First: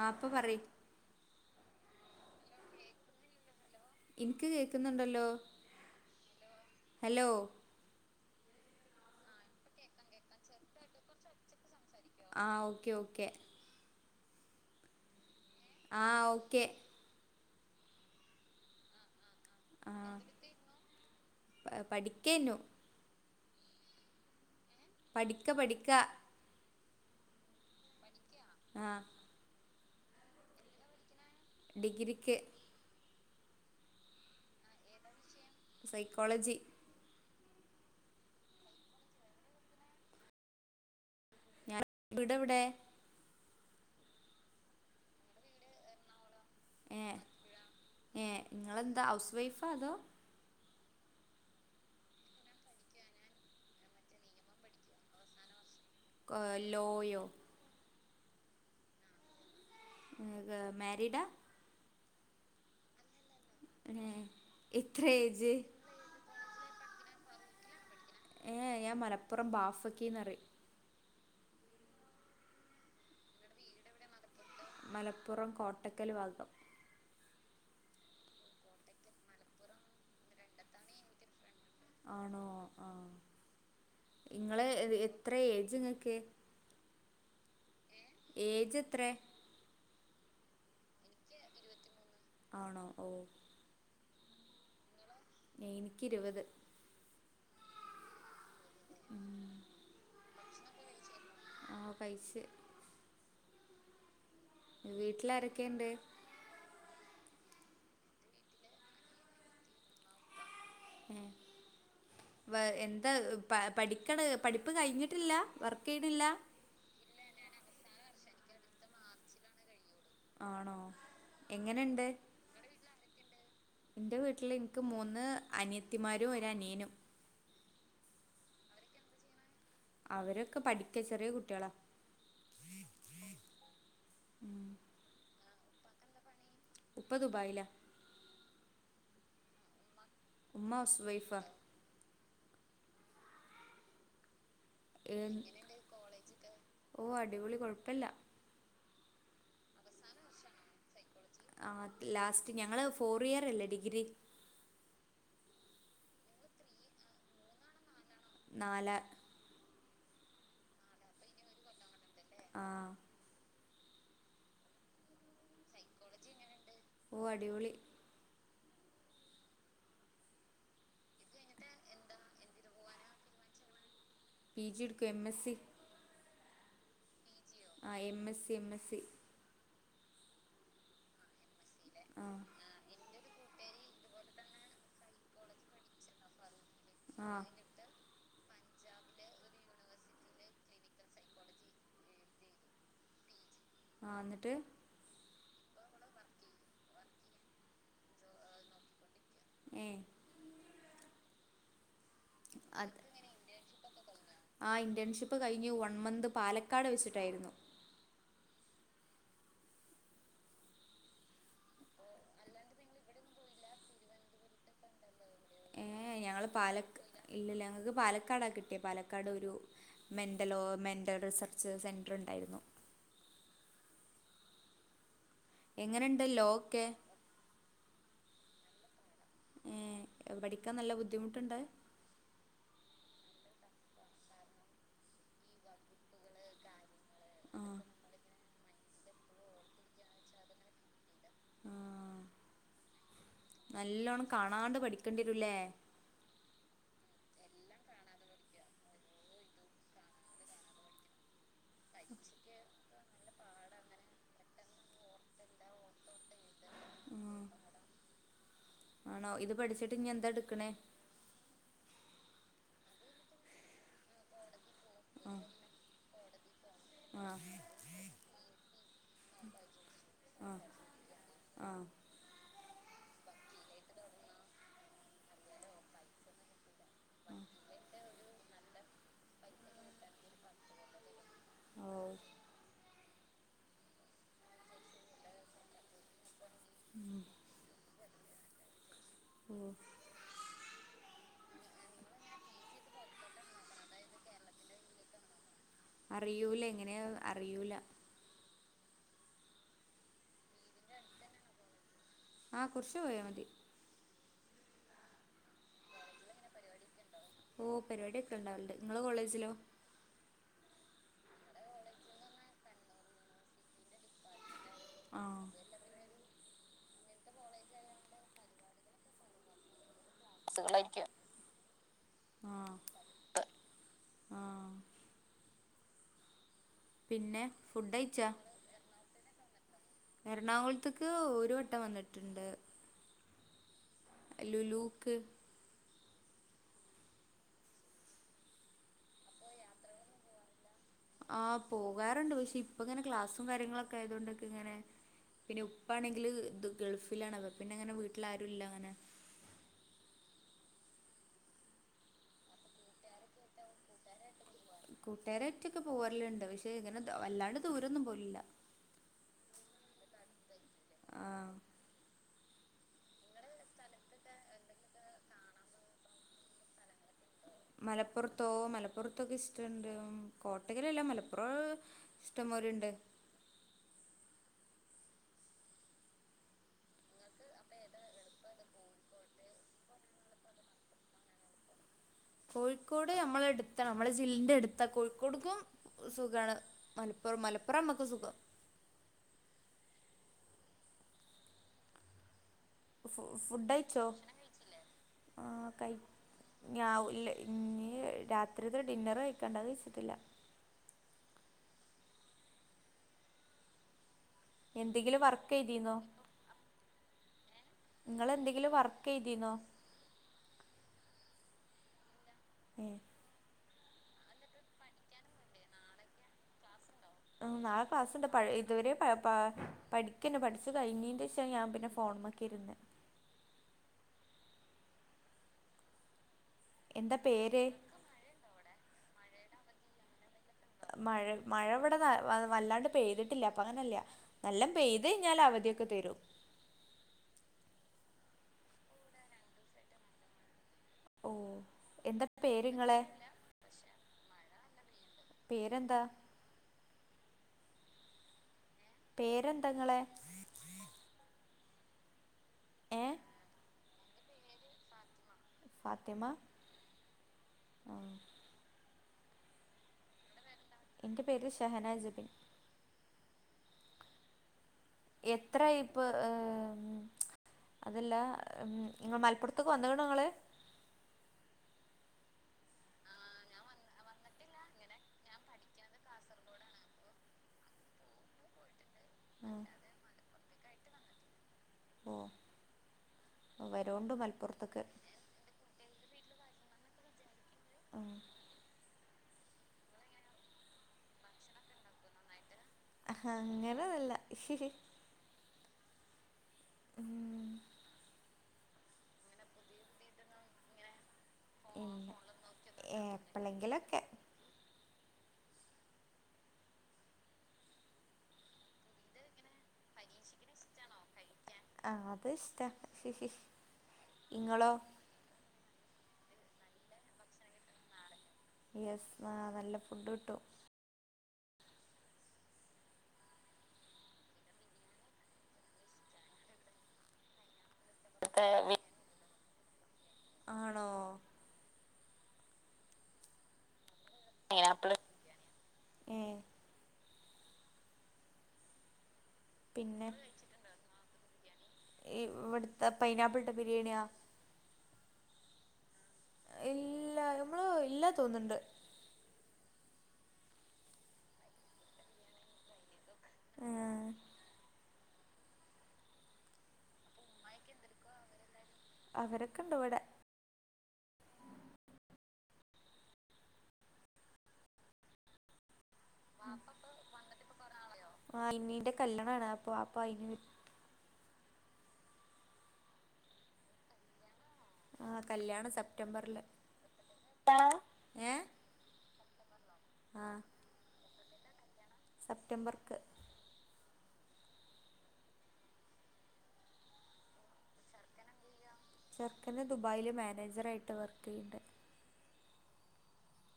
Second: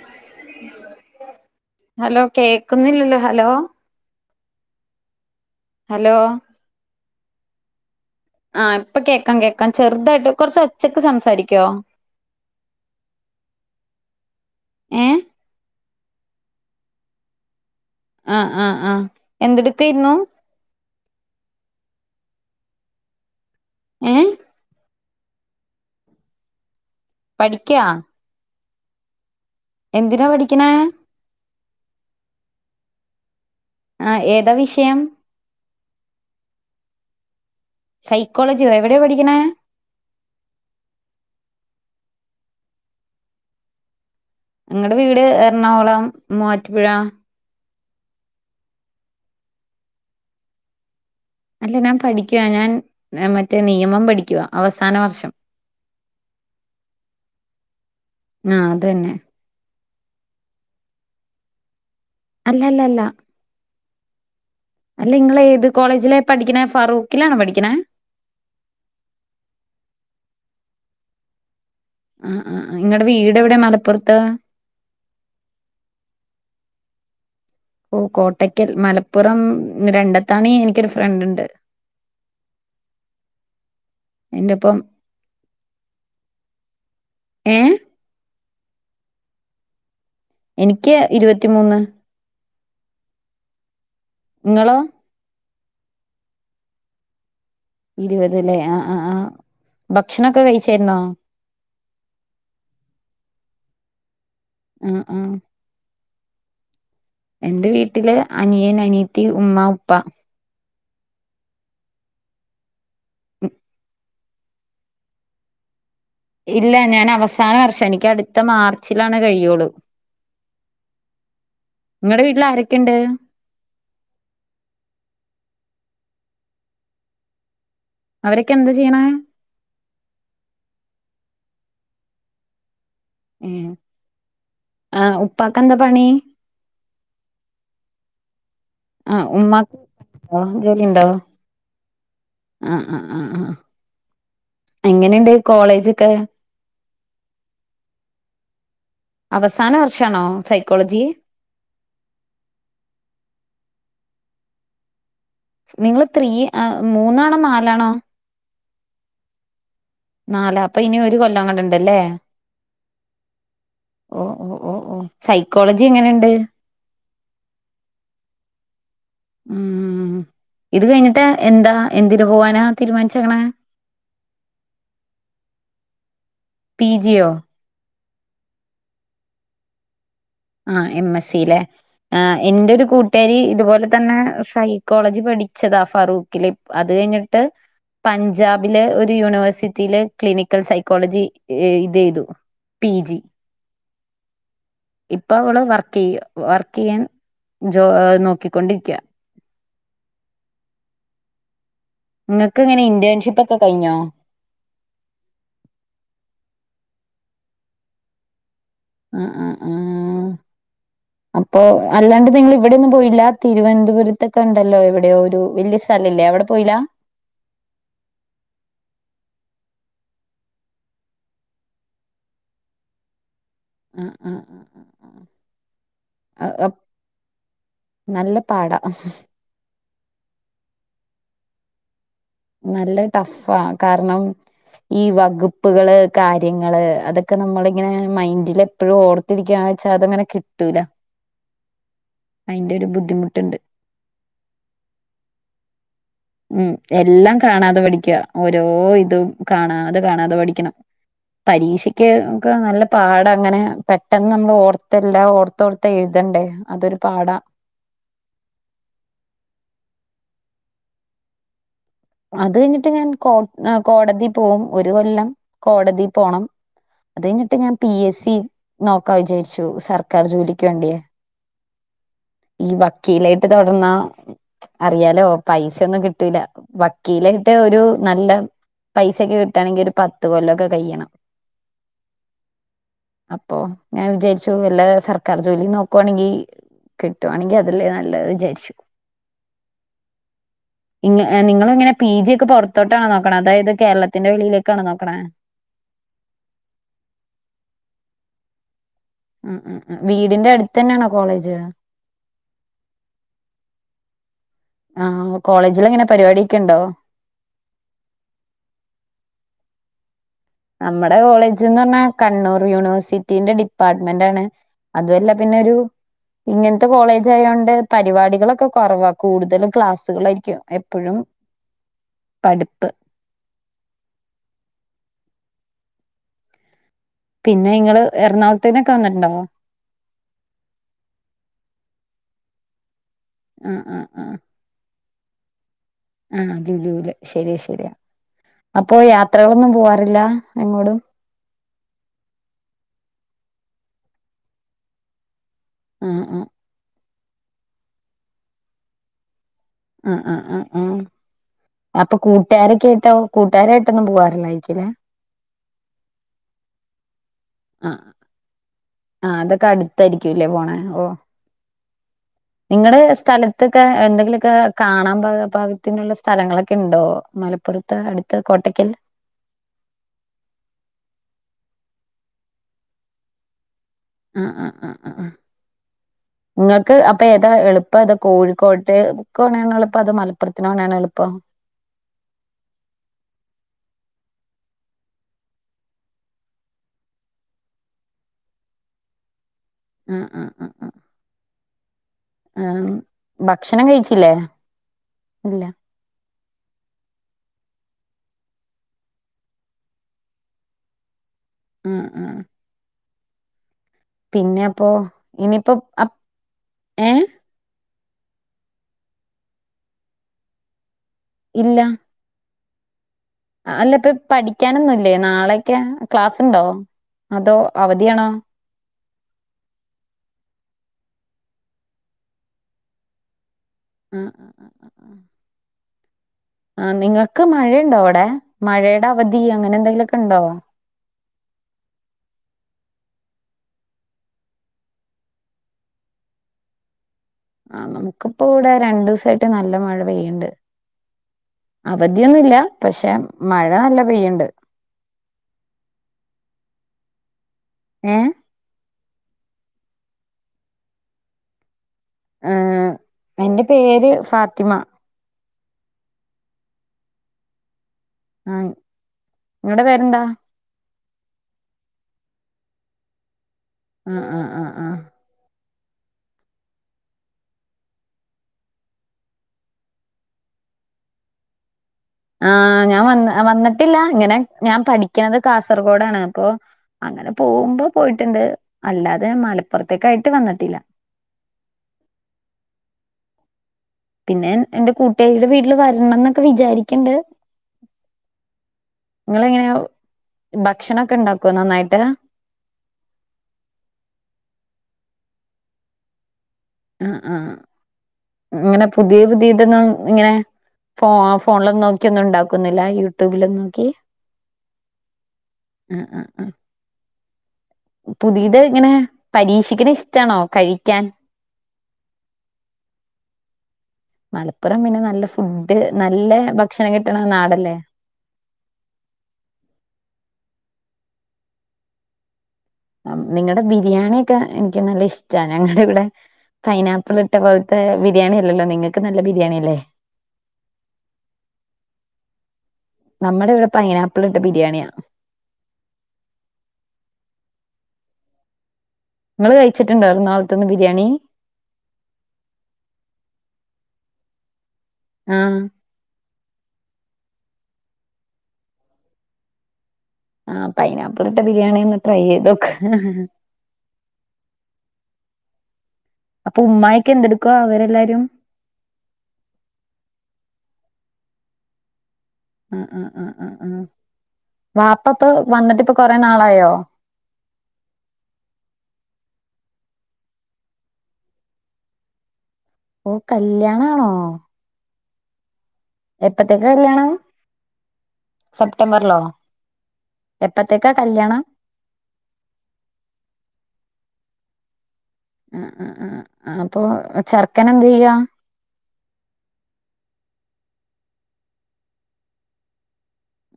ആ അപ്പൊ പറ ഹലോ കേക്കുന്നില്ലല്ലോ ഹലോ എനിക്ക് കേക്കുന്നുണ്ടല്ലോ ഹലോ ഹലോ ആഹ് ഇപ്പ കേൾക്കാം കേക്കാം ചെറുതായിട്ട് കൊറച്ച് ഒച്ചക്ക് സംസാരിക്കുവോ ആഹ് ഓക്കെ ഓക്കെ ഏ [unintelligible] ആഹ ഓക്കെ ആഹ ആഹ് ആഹ എന്തെടുത്തായിരുന്നു പഠിക്കേന്നു ഏ [unintelligible] പഠിക്ക പഠിക്ക പഠിക്കാ ആഹ! എന്തിനാ പഠിക്കണ? ഡിഗ്രിക്ക്. ആ ഏതാ വിഷയം? സൈക്കോളജി സൈക്കോളജിയോ എവിടെയോ പഠിക്കണ? ഞാൻ ഇവിടെവിടെ നിങ്ങളടെ വീട് എറണാകുളം മൂവാറ്റുപ്പുഴ ഏ ഏ നിങ്ങളെന്താ ഹൗസ് വൈഫാ അതോ? അല്ല ഞാൻ പഠിക്കു ഞാൻ മറ്റേ നിയമം പഠിക്കുവാ അവസാന വർഷം. ലോ യോ? ആ അത തന്നെ എ മ്യാരിഡാ അല്ലല്ലല്ല [inaudible] അല്ല നിങ്ങ ഏജ് ഏത് കോളേജില പഠിക്കണ ഫാറൂഖിലാണ് പഠിക്കണേ ഏ ഞാൻ മലപ്പുറം ബാഫക്കിന്ന്റി ആ ആ് നിങ്ങളടെ വീട് എവിടെ മലപ്പുറത്ത് മലപ്പുറം കോട്ടക്കല് വാഗം ഓ കോട്ടയ്ക്കൽ മലപ്പുറം രണ്ടത്തണി എനിക്കൊരു ഫ്രണ്ട് ഉണ്ട് ആണോ ആ എന്റെപ്പം ഇങ്ങള്എത്ര ഏജ്ങ്ങക്ക് ഏ ഏജ് എത്ര? എനിക്ക് ഇരുപത്തിമൂന്ന്. ആണോ ഓ. നിങ്ങള് എനിക്ക ഇരുപത് ഇരുപതലേ ആ ആ ആ് ഭക്ഷണൊക്കെ കഴിച്ചായിരുന്നോ? ആഹ പൈസ ആ ആ വീട്ടില ആാരൊക്കെയ ഇണ്ട്? എന്റെ വീട്ടില് അനിയൻ അനീത്തി ഉമ്മ ഉപ്പ ഉ വ എന്താ പഠ പഠിപ്പ് കഴിഞ്ഞിട്ടില്ല ചെയ്യണില്ല ഇല്ല ഞാൻ അവസാന വർഷം എനിക്ക് അടുത്ത മാർച്ചിലാണ് കഴിയുള്ളൂ!. ആണോ എങ്ങനെുണ്ട്? നിങ്ങളുടെ വീട്ടിൽ ആരൊക്കെയുണ്ട് എന്റെ വീട്ടില് എനിക്ക് മൂന്ന് അനിയത്തിമാരും ഒരനിയനും അവരൊക്കെ എന്താ ചെയ്യണ? അവരൊക്കെ പഠിക്ക ചെറിയ കുട്ടികളാ. ഉം ആ ഉപ്പക്ക് എന്താ പണി? ഉപ്പ ദുബായിലാ ആഹ് ഉമാക്ക്ണ്ട ഉമ്മ ഹൗസ് ജോലിണ്ടാവോ? വൈഫാ ആഹ് ആഹ് ആഹ് ആഹ് ഏ ഓ അടിപൊളി കൊഴപ്പില്ല. അവസാന വർഷാണോ സൈക്കോളജി? ആ ലാസ്റ്റ് ഞങ്ങള് ഫോർ ഇയർ അല്ലേ ഡിഗ്രി. നിങ്ങള് ത്രീ മൂന്നാണോ നാലാണോ? നാല് നാല അപ്പൊ ഇനി ഒരു കൊല്ലം അങ്ങട്ടുണ്ടല്ലേ. ആഹ് ഓ ഓ ഓ ഓ സൈക്കോളജി എങ്ങനെുണ്ട് ഓ അടിപൊളി ഉം ഇത് കഴിഞ്ഞിട്ട് എന്താ എന്ന് പോവാനാ തീരുമാനിച്ചങ്ങണെ പി ജി ട്ക എം എസ്സി പി ജിയോ ആ എം എസ്സി എം എസ്സി ആ എം എസ് സല്ലെ ആ എന്റെ ഒരു കൂട്ടാരി ഇതുപോലെ തന്നെ സൈക്കോളജി പഠിച്ചതാ ഫാറൂഖില് അത് ആ കഴിഞ്ഞിട്ട് പഞ്ചാബിലെ ഒരു യൂണിവേഴ്സിറ്റിയില് ക്ലിനിക്കൽ സൈക്കോളജി ഇത് ചെയ്തു പി ജി ആഹ് എന്നിട്ട് ഇപ്പ അവള് വർക്ക് ചെയ്യ വർക്ക് ചെയ്യാൻ ജോ നോക്കിക്കൊണ്ടിരിക്കുക എഏ നിങ്ങൾക്ക് ഇങ്ങനെ ഇന്റേൺഷിപ്പ് ഒക്കെ കഴിഞ്ഞോ ആ ഇന്റേൺഷിപ്പ് കഴിഞ് വൺ മന്ത് പാലക്കാട് വെച്ചിട്ടു ട്ടായിരുന്നു ആ ആഹ് ആഹ് അപ്പൊ അല്ലാണ്ട് നിങ്ങ ഇവിടെന്നും പോയില്ല തിരുവനന്തപുരത്തൊക്കെ ഉണ്ടല്ലോ എവിടെയോ ഒരു വലിയ ഏ സ്ഥലല്ലേ അവിടെ ഞങ്ങള് പോയില്ല പാല ഇല്ല ഞങ്ങക്ക് പാലക്കാടാ കിട്ടിയ പാലക്കാട് ഒരു മെന്റലോ മെന്റൽ റിസർച്ച് സെന്റർ ഉണ്ടായിരുന്നു ആ ആ ആ ആ ആ എങ്ങനെുണ്ട് ലോ ഒക്കെ നല്ല പാടാ ഏ പഠിക്കാൻ നല്ല ബുദ്ധിമുട്ടുണ്ട് നല്ല ടഫാ കാരണം ഈ വകുപ്പുകള് കാര്യങ്ങള് അതൊക്കെ ഒക്കെ നമ്മളിങ്ങനെ മൈന്ഡില എപ്പോഴും ഓർത്തിരിക്കാ വച്ചാ അതിങ്ങനെ കിട്ടൂല ആ അതിന്റെ ഒരു ബുദ്ധിമുട്ടുണ്ട് നല്ലോണം കാണാണ്ട് പഠിക്കേണ്ടിരല്ലേ ഉം എല്ലാം കാണാതെ പഠിക്കുക ഓരോ ഇതും കാണാതെ കാണാതെ പഠിക്കണം [inaudible] പരീക്ഷയ്ക്ക് ഒക്കെ നല്ല പാട അ അങ്ങനെ പെട്ടെന്ന് നമ്മള് ഓർത്തല്ല ഓർത്തോഓർത്തെ എഴുതണ്ടേ അതൊരു ഉം പാടാ ആണോ ഇത് പഠിച്ചിട്ട് ഇ എന്ത എടു ടുക്കണേ അത് കഴിഞ്ഞിട്ട് ഞാൻ കോ കോടതി പോകും ഒരു കൊല്ലം കോടതി പോണം അത് ആ കയിഞ്ഞിട്ട് ഞാൻ പി എസ് സി നോക്കാ വിചാരിച്ചു സർക്കാർ ജോലിക്ക് വേണ്ടിയേ ആ ഈ വക്കീലായിട്ട് തുടർന്ന അറിയാലോ പൈസൊന്നും കിട്ടൂല്ല വക്കീല യിട്ട്ഒരു നല്ല പൈസൊക്കെ കിട്ടുകയാണെങ്കിൽ ഒരു പത്ത് കൊല്ലൊക്കെ കഴിയണം ആ അപ്പൊ ഞാൻ വിചാരിച്ചു വല്ല സർക്കാർ ജോലി നോക്കുവാണെങ്കിൽ കിട്ടുവാണെങ്കിൽ അതില്ലേ നല്ലത് വിചാരിച്ചു ഉ ഇങ്ങ നിങ്ങ ഇങ്ങനെ പി ജി ഒക്കെ പുറത്തോട്ടാണ് നോക്കണ അതായത് കേരളത്തിന്റെ വെളിയിലേക്കാണ് നോക്കണ അറിയൂല എങ്ങനെയ അറയിൂല ഉം ഉം ഉ വീടിന്റെ അടുത്ത് തന്നെയാണോ കോളേജ് ആ കുറിച്ച് പോയാൽ മതി ആ കോളേജിൽ എങ്ങനെ പരിപാടിയൊക്കെ ഉണ്ടോ ഓ പരിപാടൊക്കെ ഉണ്ടാവല്ലേ നിങ്ങള് കോളേജിലോ നമ്മുടെ കോളേജ്ന്ന് പറഞ്ഞാ കണ്ണൂർ യൂണിവേഴ്സിറ്റിന്റെ ഡിപ്പാർട്ട്മെന്റ്ണ് ആ അതുഅല്ല പിന്നൊരു ഇങ്ങൻത്തെ കോളേജായൊണ്ട് പരിവാടികളൊക്കെ കൊറവാ കൂടുതലും ക്ലാസ് [unintelligible] സുഖായിരിക്കും എപ്പോഴും ആ പഠിപ്പ് ആ പിന്നെ ഇങ്ങള് എറണാകുളത്തേനൊക്കെ വന്നിട്ട് ണ്ടോ എറണാകുള്ത്ത്ക്ക് ഒരു വട്ടം വന്നിട്ട് ണ്ട് അ ആ ലുലൂക്ക് ആ ലൂലൂല് ശരിയ ശരിയാ അപ്പൊ യാത്രകളൊന്നും പോവാറില്ല എങ്ങോടും? ആ പോകാറ്ണ്ട് പക്ഷെ ഇപ്പ ഇങ്ങനെ ക്ലാസ്സും കാര്യങ്ങളൊക്കെ ആയതൊണ്ടൊക്കെ ഇങ്ങനെ പിന്നെ ഉപ്പ ആഹ് ആണെങ്കില് ആഹ്. ദു ഗൾഫിലാണ്അപ്പ പിന്നങ്ങനെ വീട്ടിൽ ആരു ഇല്ല അങ്ങനെ അ അ അ ആ അപ്പ കൂട്ടരെക്കെയിട്ടോ കൂട്ടരായിട്ട് പൊവാറില്ലേ കൂട്ടുരായിറ്റൊക്കെ പോരല്ണ്ട് പക്ഷെ ഇങ്ങനെ ദ വല്ലാണ്ട് ദൂരൊന്നും പോലില്ല ക്ക അട്ത്തായിരിക്കുല്ലേ പോണെ ഓ ആ നിങ്ങടെ സ്ഥലത്ത്ക്കെ എന്തെങ്കിലൊ ക്കെ കാണാം പാ പാകത്തിന്ള്ള സ്ഥലങ്ങളൊക്കെ ഇണ്ടോ മലപ്പുർത്തോ മലപ്പുറത്തൊക്കെ ഇഷ്ടണ്ട് കോട്ടക്കലല്ല മലപ്പുറൊ ഇഷ്ടം പോലെ ഇണ്ട് അ അ അ അ ആ ഇങ്ങക്ക് അപ്പ ഏതാ എളുപ്പഏതാ കോഴിക്കോട്ടേക്കോണാണെ എളുപ്പ അതോമലപ്പുറത്തിനോണാണെ എള്പ്പം കോഴിക്കോട് നമ്മളെട്ത്ത നമ്മളെ ജില്ലെന്റെ എട്ത്താ കോഴിക്കോട്ക്കും സുഖാണ് മല ഓ മലപ്പുറ മ്മക്ക് സുഖം ആ അ അ ആ ആ ഫു ഫുഡ് ഭക്ഷണം കഴിച്ചോ കഴിച്ചില്ലേ ഇല്ല ഞാവുല്ലെ ഇനി രാത്രി ത്തെ ഡിന്നറ് കഴിക്കണ്ടാന്ന് കയിച്ച്ട്ട്ല്ല ഉം ഉ പിന്നെ അപ്പൊ എന്തെങ്കിലും വർക്ക് ഇനിയിപ്പ എഴുതിന്നോ അ ഏ ഇങ്ങള് എന്തെങ്കിലും വർക്ക് യ്തിന്നൊ ഇല്ല ഉം അ അല്ല ഇപ്പ പഠിക്കാനൊന്നുല്ലേ നാളെയൊക്കെ ക്ലാസ്സ്ണ്ടോ മ് നാളെ ക്ലാസ്ണ്ട് പഴേ ഇതുവരെ പ പാ പഠിക്ക്ന്നെ പഠിച്ച് കഴിഞ്ഞീന്റെ ഷ ഞാൻ പിന്നെ ഫോൺമക്ക് ഇര്ന്നെ ആ ആ ആ ആ ആ ആ എന്താ നിങ്ങക്ക് പേര് മഴയിണ്ടോ അവിടെ മഴേടെ അവധി അങ്ങനെ എന്തെങ്കിലൊക്കെ മഴ മഴ ഇവിടെ ന വല്ലാണ്ട് പെയ്തിട്ടില്ല അപ്പ അങ്ങനല്ല നല്ലം പെയ്ത്ഴിഞ്ഞാല് അവധിയൊക്കെ തരും ആ നമുക്ക്പ്പോ ഇവിടെ രണ്ടുസായിട്ട് നല്ല മ ഓ എന്താ അവധിയൊന്നുല്ല പേര്ങ്ങളെ പക്ഷെ മഴ നല്ല പെയ്യ് ണ്ട് പേരെന്താ ഏ പേരെന്തങ്ങളെ ആ എന്റെ പേര് ഫാത്തിമ ഫാത്തിമ ആ ആ നിങ്ങൾടെ പേരെന്താ എന്റെ പേര് ഷഹന ജബിൻ ആ അ അ ആ എത്രായിപ്പ് ഏ മ് അതല്ല മ് നിങ്ങ മലപ്പുർത്ത്ക്ക് വന്ന് ണോങ്ങള് ആഹ ഞാൻ വ വന്നിട്ടില്ല ഇങ്ങനെ ഞാൻ പഠിക്കുന്നത് കാസർഗോഡാണ് അപ്പൊ അങ്ങനെ പോകുമ്പോ പോയിട്ടുണ്ട് അല്ലാതെ മലപ്പുറത്തേക്ക ആയിട്ട് വന്നിട്ടില്ല ഓ വരോണ്ട് പിന്നെ മലപ്പുറത്തേക്ക് എറെ കൂട്ടുകാടെ വീട്ടില് വരണം എന്നൊക്കെ വിചാരിക്കണ്ട് ആ നിങ്ങ എങ്ങനെയ ഭക്ഷണൊക്കെ ഇണ്ടാക്കോ നന്നായിട്ട് ആ അങ്ങനതല്ല ആ ആഹ ഇങ്ങനെ പുതിയ പുതിയ ഇതന്ന ഇങ്ങനെ ഫ ഫോണിലന്നും നോക്കിയൊന്നും ഉണ്ടാക്കുന്നില്ല യൂട്യൂബിലും നോക്കി എപ്പളെങ്കിലൊക്കെ ആഏ ആ ആ പുതിയത് ഇങ്ങനെ പരീക്ഷിക്കണ ഇഷ്ടാണോ കഴിക്കാൻ ആഹ അത് ഇഷ്ട ഇങ്ങളോ മലപ്പുറം പിന്നെ നല്ല ഫുഡ് നല്ല ഭക്ഷണം കിട്ടണ നാടല്ലേ യെസ് ആ നല്ല ഫുഡ് കിട്ടു നിങ്ങളുടെ ബിരിയാണിയൊക്കെ എനിക്ക് നല്ല ഇഷ്ടമാണ് ഞങ്ങളുടെ ഇവിടെ പൈനാപ്പിൾ ഇട്ട പോലെ മ ബിരിയാണി അല്ലല്ലോ നിങ്ങൾക്ക് നല്ല ബിരിയാണി അല്ലേ ആണോ നമ്മുടെ ഇവിടെ പൈനാ അന അപ്പള്ള ഉം നിങ്ങൾ പിന്നെ കഴിച്ചിട്ടുണ്ടായിറ നാളത്തുന്ന് ബിരിയാണി ഇവിടുത്തെ പൈനാപ്പിളിടെ ബിരിയാണിയാ ആഹ ഇല്ല നമ്മള് ഇല്ലാ തോന്നണ്ട് ആ പൈനാപ്പിൾ ഇട്ട ബിരിയാണി ഒന്ന് ട്രൈ ചെയ്തോക്ക ആ അപ്പൊ ഉമ്മായക്കെ എന്തെടുക്കുവ അവരെല്ലാരും അവരൊക്കെണ്ട അവിടെ ഉ ഉം ഉം ഉം ഉ വാപ്പ ഇപ്പ വന്നിട്ട്പ്പൊ ആ ഇന്നീന്റെ കല്യാണാണ് അപ്പൊ അപ്പ അയിന് വി ഓ കല്യാണാണോ ആഹ് കല്യാണ സപ്പ എപ്പത്തേക്ക കല്യാണ ഏ സെപ്റ്റംബറിലോ ആ എപ്പത്തേക്കാ കല്യാണം സെപ്റ്റംബർക്ക് ആ ആ ആ അപ്പൊ ചർക്കന എന്ത് ചെയ്യ ചര്ക്കന് ദുബായില മാനേജറ ആയിട്ട് വര്ക്ക് ചെയ്യുന്നുണ്ട്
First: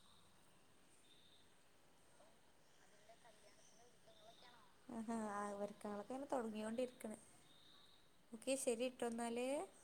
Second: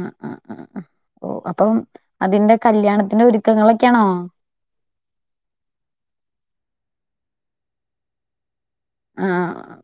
ആ ആ ആ ഓ അപ്പം അതിന്റെ കല്യാണത്തിന്റെ ഒരുക്കങ്ങളൊക്കെയാണോ ആ ആ വരക്കങ്ങളൊക്കെ ഇങ്ങനെ തുടങ്ങോണ്ടിരിക്കണ് എ ശരി ഇട്ടന്നല്േ ആ